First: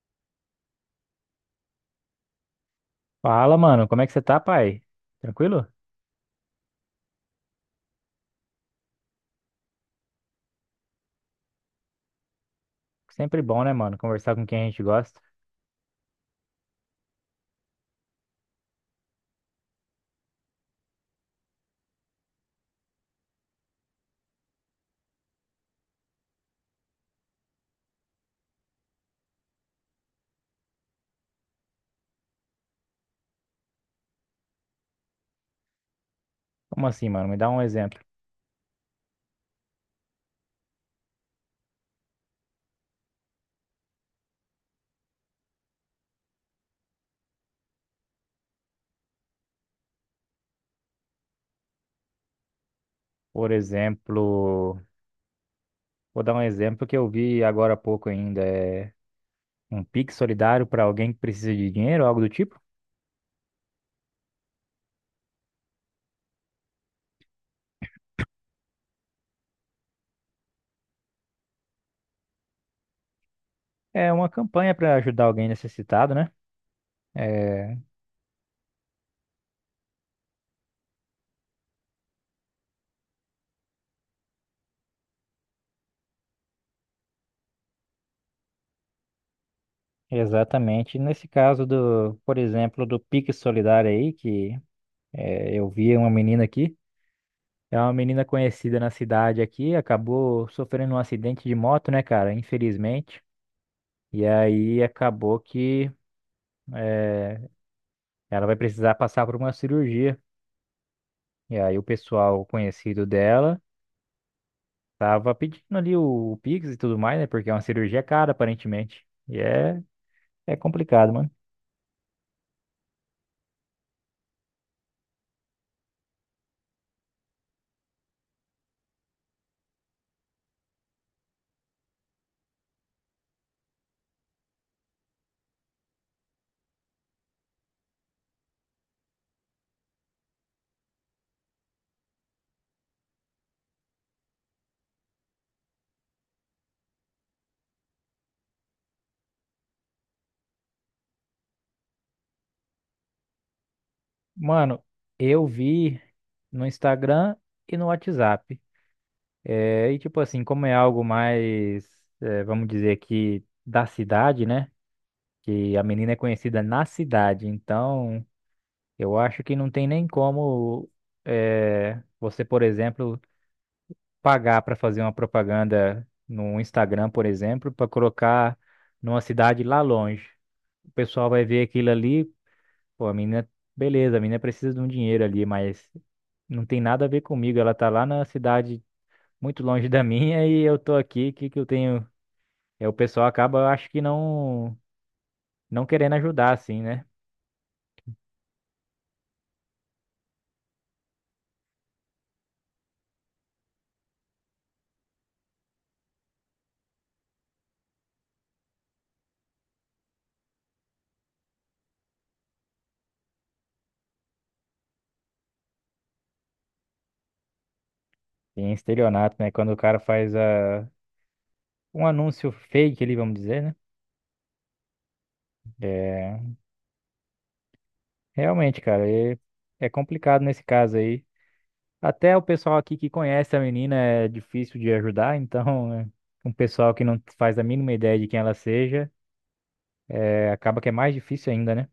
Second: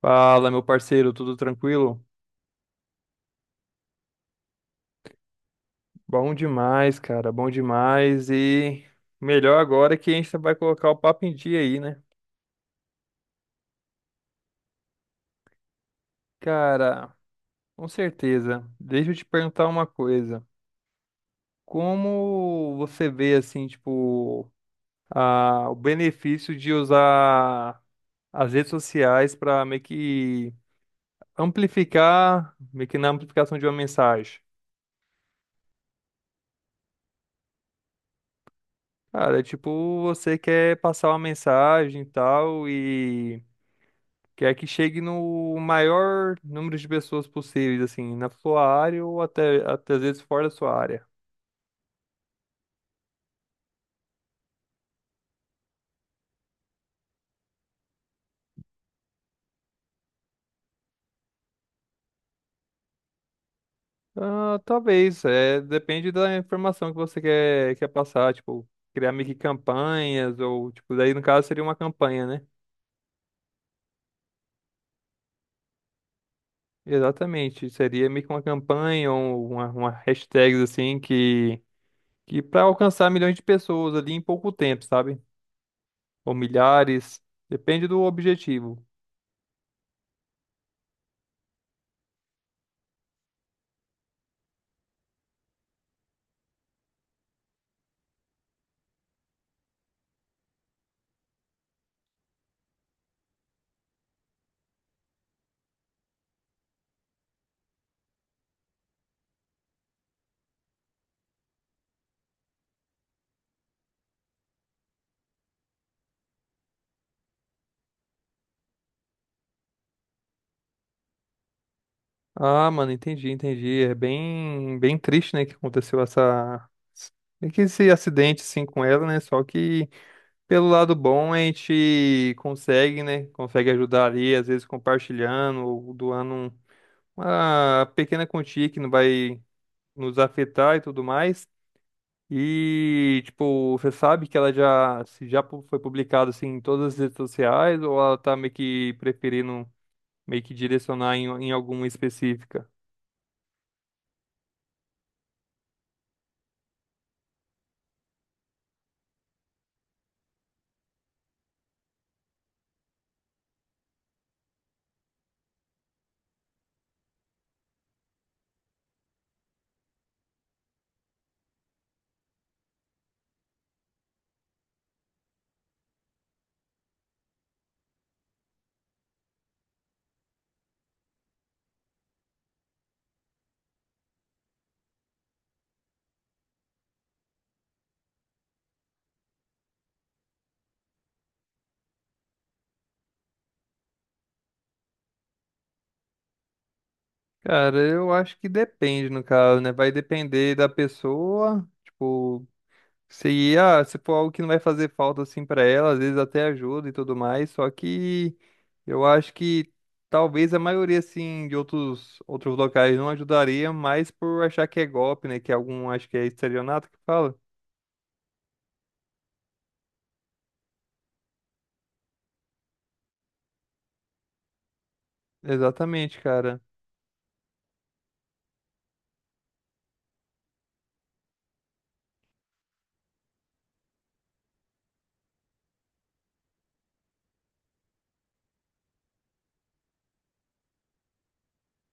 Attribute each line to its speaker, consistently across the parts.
Speaker 1: Fala, meu parceiro, tudo tranquilo?
Speaker 2: Fala, mano, como é que você tá, pai? Tranquilo?
Speaker 1: Bom demais, cara, bom demais. E melhor agora que a gente vai colocar o papo em dia aí, né?
Speaker 2: Sempre bom, né, mano, conversar com quem a gente gosta.
Speaker 1: Cara, com certeza. Deixa eu te perguntar uma coisa. Como você vê, assim, tipo, o benefício de usar as redes sociais para meio que amplificar, meio que na amplificação de uma mensagem?
Speaker 2: Como assim, mano? Me dá um exemplo.
Speaker 1: Cara, é tipo, você quer passar uma mensagem e tal e que é que chegue no maior número de pessoas possíveis, assim, na sua área ou até às vezes fora da sua área.
Speaker 2: Por exemplo, vou dar um exemplo que eu vi agora há pouco ainda, um Pix solidário para alguém que precisa de dinheiro, algo do tipo.
Speaker 1: Ah, talvez, é, depende da informação que você quer passar, tipo, criar meio que campanhas, ou, tipo, daí no caso seria uma campanha, né?
Speaker 2: É uma campanha para ajudar alguém necessitado, né?
Speaker 1: Exatamente,
Speaker 2: É,
Speaker 1: seria meio que uma campanha ou uma hashtag, assim, que para alcançar milhões de pessoas ali em pouco tempo, sabe? Ou milhares, depende do objetivo.
Speaker 2: exatamente. Nesse caso do, por exemplo, do Pix solidário aí, eu vi uma menina aqui. É uma menina conhecida na cidade aqui, acabou sofrendo um acidente de moto, né, cara? Infelizmente. E aí acabou que eh, ela vai precisar passar por uma cirurgia. E aí o pessoal conhecido dela tava pedindo ali o Pix e tudo mais, né? Porque é uma cirurgia cara, aparentemente. É complicado, mano.
Speaker 1: Ah, mano, entendi, entendi. É bem, bem triste, né, que aconteceu essa, meio que esse acidente, assim, com ela, né? Só que pelo lado bom a gente consegue, né? Consegue ajudar ali, às vezes compartilhando ou doando uma pequena quantia que não vai nos afetar e tudo mais. E, tipo, você sabe que ela já, se foi publicada, assim, em todas as redes sociais ou ela tá meio que preferindo meio que direcionar em alguma específica?
Speaker 2: Mano, eu vi no Instagram e no WhatsApp. E tipo assim, como é algo mais, vamos dizer que da cidade, né? Que a menina é conhecida na cidade, então. Eu acho que não tem nem como você, por exemplo, pagar para fazer uma propaganda no Instagram, por exemplo, para colocar numa cidade lá longe. O pessoal vai ver aquilo ali, pô, a menina, beleza, a menina precisa de um dinheiro ali, mas não tem nada a ver comigo. Ela tá lá na cidade muito longe da minha e eu tô aqui, o que que eu tenho? É, o pessoal acaba, eu acho que não, não querendo ajudar, assim, né?
Speaker 1: Cara, eu acho que depende, no caso, né? Vai depender da pessoa. Tipo, se, ah, se for algo que não vai fazer falta assim pra ela, às vezes até ajuda e tudo mais. Só que eu acho que talvez a maioria, assim, de outros locais não ajudaria, mais por achar que é golpe, né? Que é algum, acho que é estelionato que fala.
Speaker 2: Tem estelionato, né? Quando o cara faz um anúncio fake ali, vamos dizer, né?
Speaker 1: Exatamente,
Speaker 2: É,
Speaker 1: cara.
Speaker 2: realmente, cara, é complicado nesse caso aí. Até o pessoal aqui que conhece a menina é difícil de ajudar, então, um pessoal que não faz a mínima ideia de quem ela seja, acaba que é mais difícil ainda, né?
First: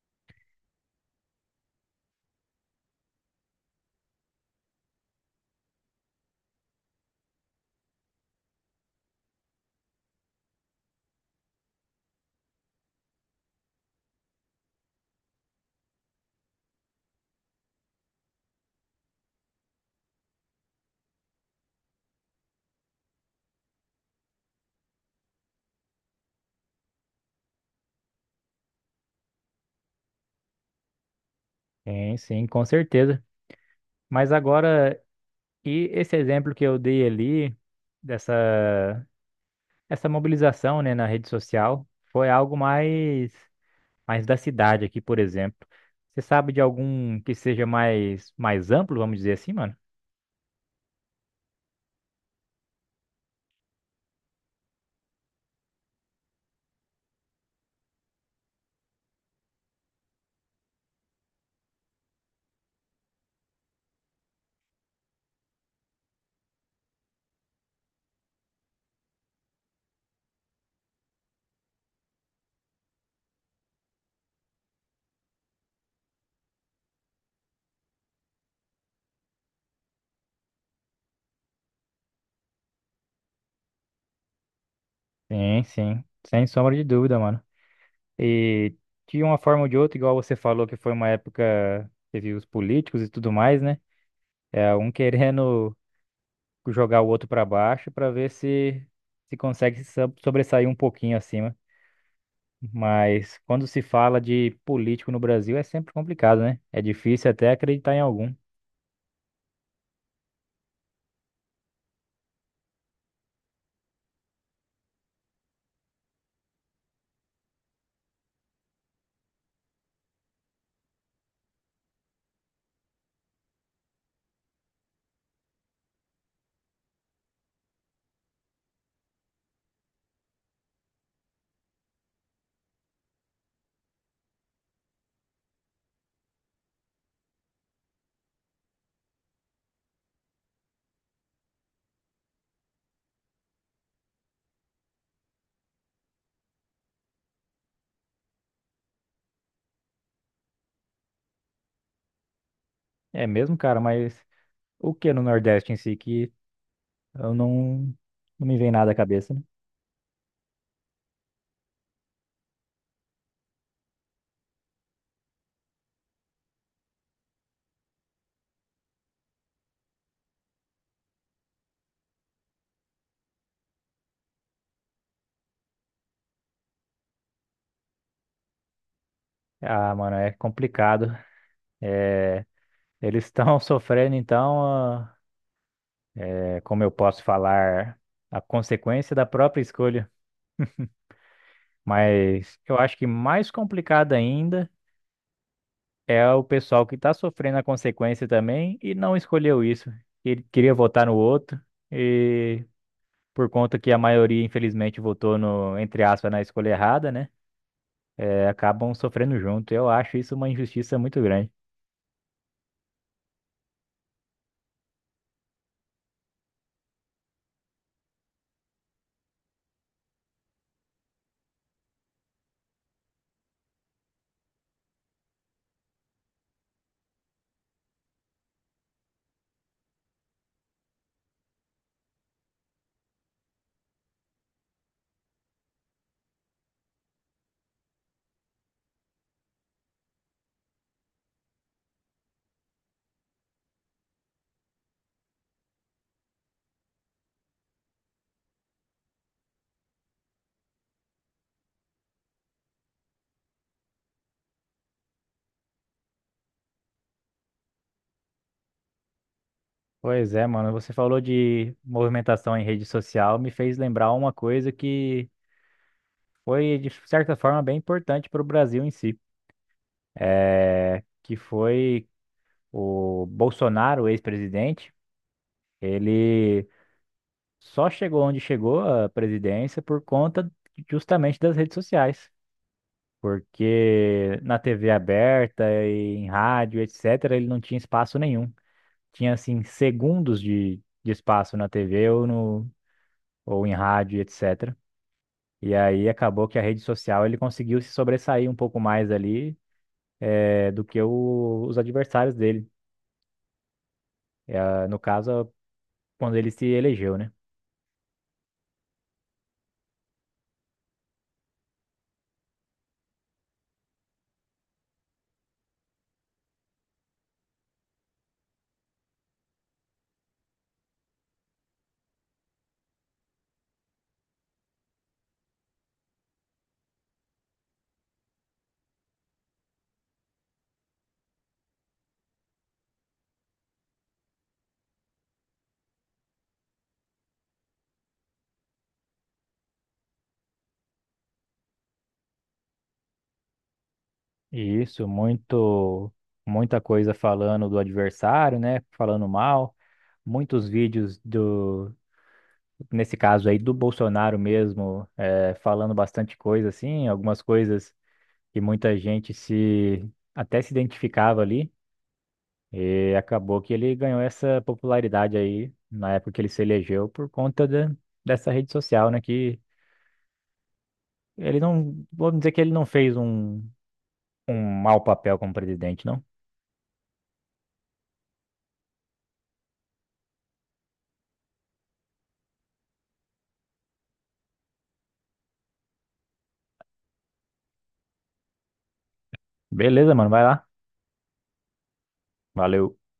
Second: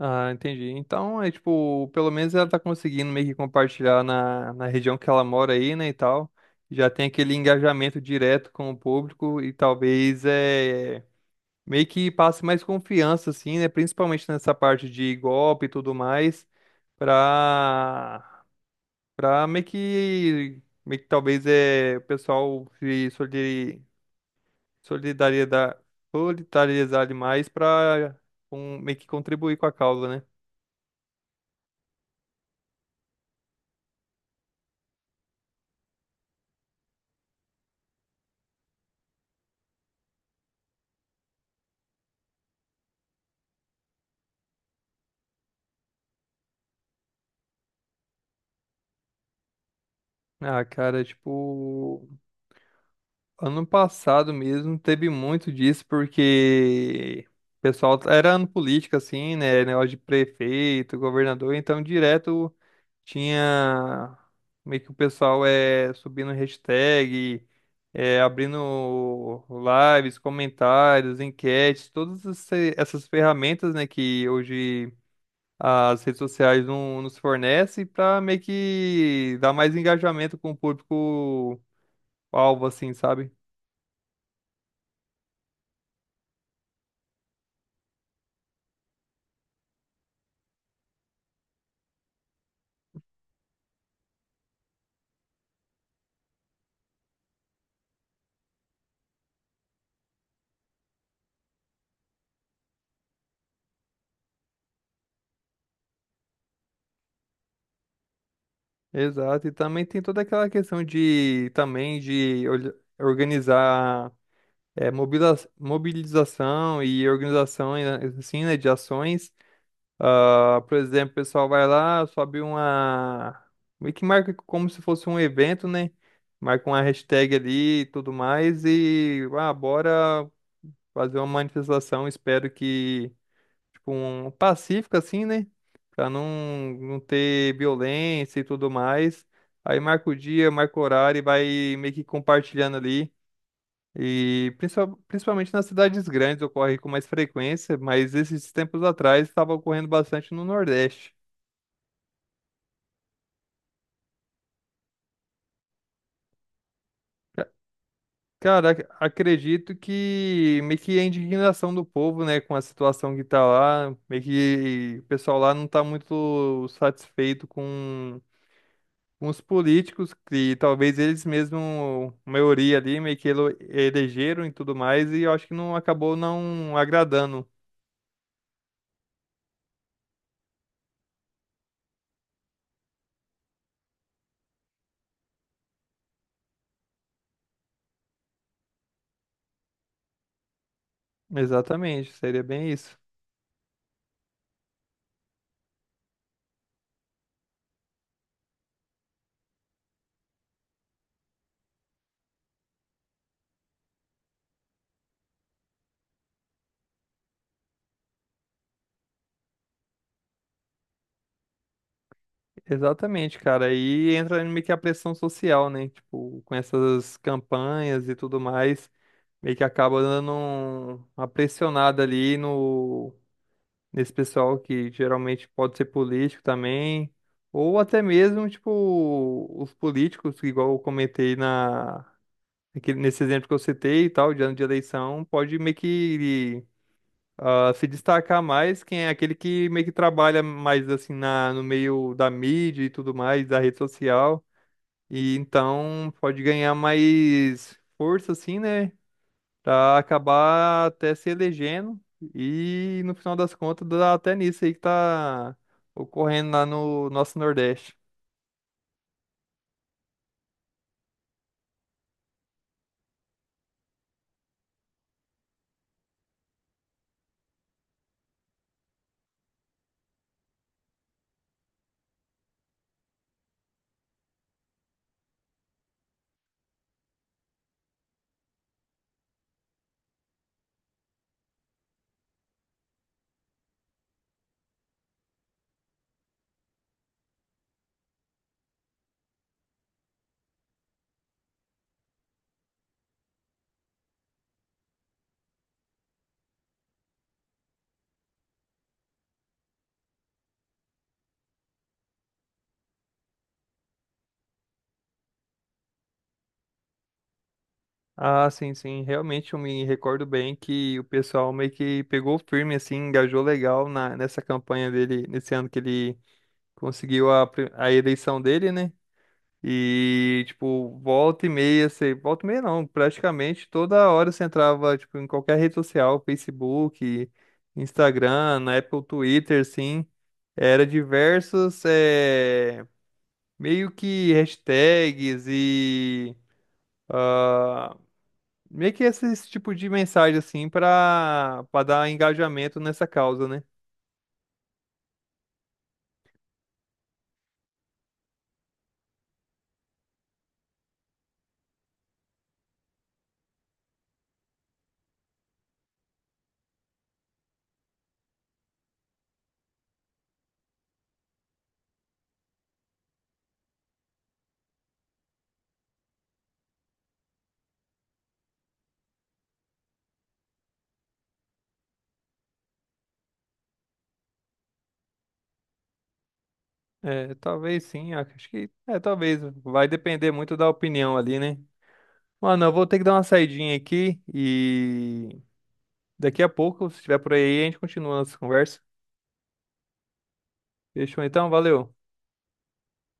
Speaker 1: Ah, entendi. Então, é tipo, pelo menos ela tá conseguindo meio que compartilhar na região que ela mora aí, né, e tal. Já tem aquele engajamento direto com o público e talvez é meio que passe mais confiança, assim, né, principalmente nessa parte de golpe e tudo mais, pra, pra meio que talvez é o pessoal se solidari- solidaridar, solidarizar demais pra um, meio que contribuir com a causa, né?
Speaker 2: Sim, sim, com certeza. Mas agora, e esse exemplo que eu dei ali, dessa essa mobilização, né, na rede social, foi algo mais, mais da cidade aqui, por exemplo. Você sabe de algum que seja mais, mais amplo, vamos dizer assim, mano?
Speaker 1: Ah, cara, tipo, ano passado mesmo teve muito disso, porque o pessoal era ano político, assim, né? Negócio de prefeito, governador, então direto tinha meio que o pessoal é subindo hashtag, é, abrindo lives, comentários, enquetes, todas essas ferramentas, né, que hoje as redes sociais não nos fornecem para meio que dar mais engajamento com o público o alvo, assim, sabe?
Speaker 2: Sim, sim, sem sombra de dúvida, mano. E de uma forma ou de outra, igual você falou que foi uma época, teve os políticos e tudo mais, né? É um querendo jogar o outro pra baixo pra ver se consegue se so- sobressair um pouquinho acima. Mas quando se fala de político no Brasil é sempre complicado, né? É difícil até acreditar em algum.
Speaker 1: Exato. E também tem toda aquela questão de também de organizar é, mobilização e organização né, assim, né, de ações. Ah, por exemplo, o pessoal vai lá, sobe uma. Meio que marca como se fosse um evento, né? Marca uma hashtag ali e tudo mais. E ah, bora fazer uma manifestação. Espero que. Tipo, um pacífico assim, né? Pra não, não ter violência e tudo mais. Aí marca o dia, marca o horário e vai meio que compartilhando ali. E principalmente nas cidades grandes ocorre com mais frequência, mas esses tempos atrás estava ocorrendo bastante no Nordeste.
Speaker 2: É mesmo, cara, mas o que no Nordeste em si que eu
Speaker 1: Ca-
Speaker 2: não não me
Speaker 1: Cara,
Speaker 2: vem nada à cabeça, né?
Speaker 1: acredito que meio que a indignação do povo, né, com a situação que tá lá, meio que o pessoal lá não tá muito satisfeito com uns políticos que talvez eles mesmo, a maioria ali, meio que elegeram e tudo mais, e eu acho que não acabou não agradando.
Speaker 2: Ah, mano, é complicado. Eles estão sofrendo, então, como eu posso falar, a consequência da própria escolha.
Speaker 1: Exatamente, seria
Speaker 2: Mas
Speaker 1: bem
Speaker 2: eu acho
Speaker 1: isso.
Speaker 2: que mais complicado ainda é o pessoal que está sofrendo a consequência também e não escolheu isso. Ele queria votar no outro e por conta que a maioria, infelizmente, votou no, entre aspas, na escolha errada, né? É, acabam sofrendo junto. Eu acho isso uma injustiça muito grande.
Speaker 1: Exatamente, cara. Aí entra meio que a pressão social, né? Tipo, com essas campanhas e tudo mais, meio que acaba dando uma pressionada ali no nesse pessoal que geralmente pode ser político também, ou até mesmo, tipo, os políticos, igual eu comentei na nesse exemplo que eu citei e tal, de ano de eleição, pode meio que ah, se destacar mais quem é aquele que meio que trabalha mais assim no meio da mídia e tudo mais, da rede social, e então pode ganhar mais força assim, né, pra acabar até se elegendo e no final das contas dá até nisso aí que tá ocorrendo lá no nosso Nordeste.
Speaker 2: Pois é, mano, você falou de movimentação em rede social, me fez lembrar uma coisa que foi, de certa forma, bem importante para o Brasil em si, que foi o Bolsonaro, o ex-presidente, ele só chegou onde chegou à presidência por conta justamente das redes sociais, porque na TV aberta, e em rádio, etc., ele não tinha espaço nenhum. Tinha, assim, segundos de espaço na TV ou, no, ou em rádio, etc., e aí acabou que a rede social ele conseguiu se sobressair um pouco mais ali do que os adversários dele. No caso, quando ele se elegeu, né?
Speaker 1: Ah, sim, sim. Realmente eu me recordo bem que o pessoal meio que pegou firme, assim, engajou legal nessa campanha dele, nesse ano que ele conseguiu a eleição dele, né? E, tipo, volta e meia, você, volta e meia não, praticamente toda hora você entrava, tipo, em qualquer rede social, Facebook, Instagram, na época o Twitter, assim, era diversos, eh, meio que hashtags e... ah, meio que esse tipo de mensagem, assim, pra dar engajamento nessa causa, né?
Speaker 2: Isso, muito, muita coisa falando do adversário, né? Falando mal, muitos vídeos do, nesse caso aí, do Bolsonaro mesmo, falando bastante coisa, assim, algumas coisas que muita gente se até se identificava ali, e acabou que ele ganhou essa popularidade aí na época que ele se elegeu por conta da- dessa rede social, né? Que ele não. Vamos dizer que ele não fez um mau papel como presidente, não.
Speaker 1: É, talvez sim, acho que. É, talvez. Vai depender muito da opinião ali, né? Mano, eu vou ter que dar uma saidinha aqui e daqui a pouco, se estiver por aí, a gente continua a nossa conversa.
Speaker 2: Beleza, mano, vai lá.
Speaker 1: Fechou então? Valeu.
Speaker 2: Valeu.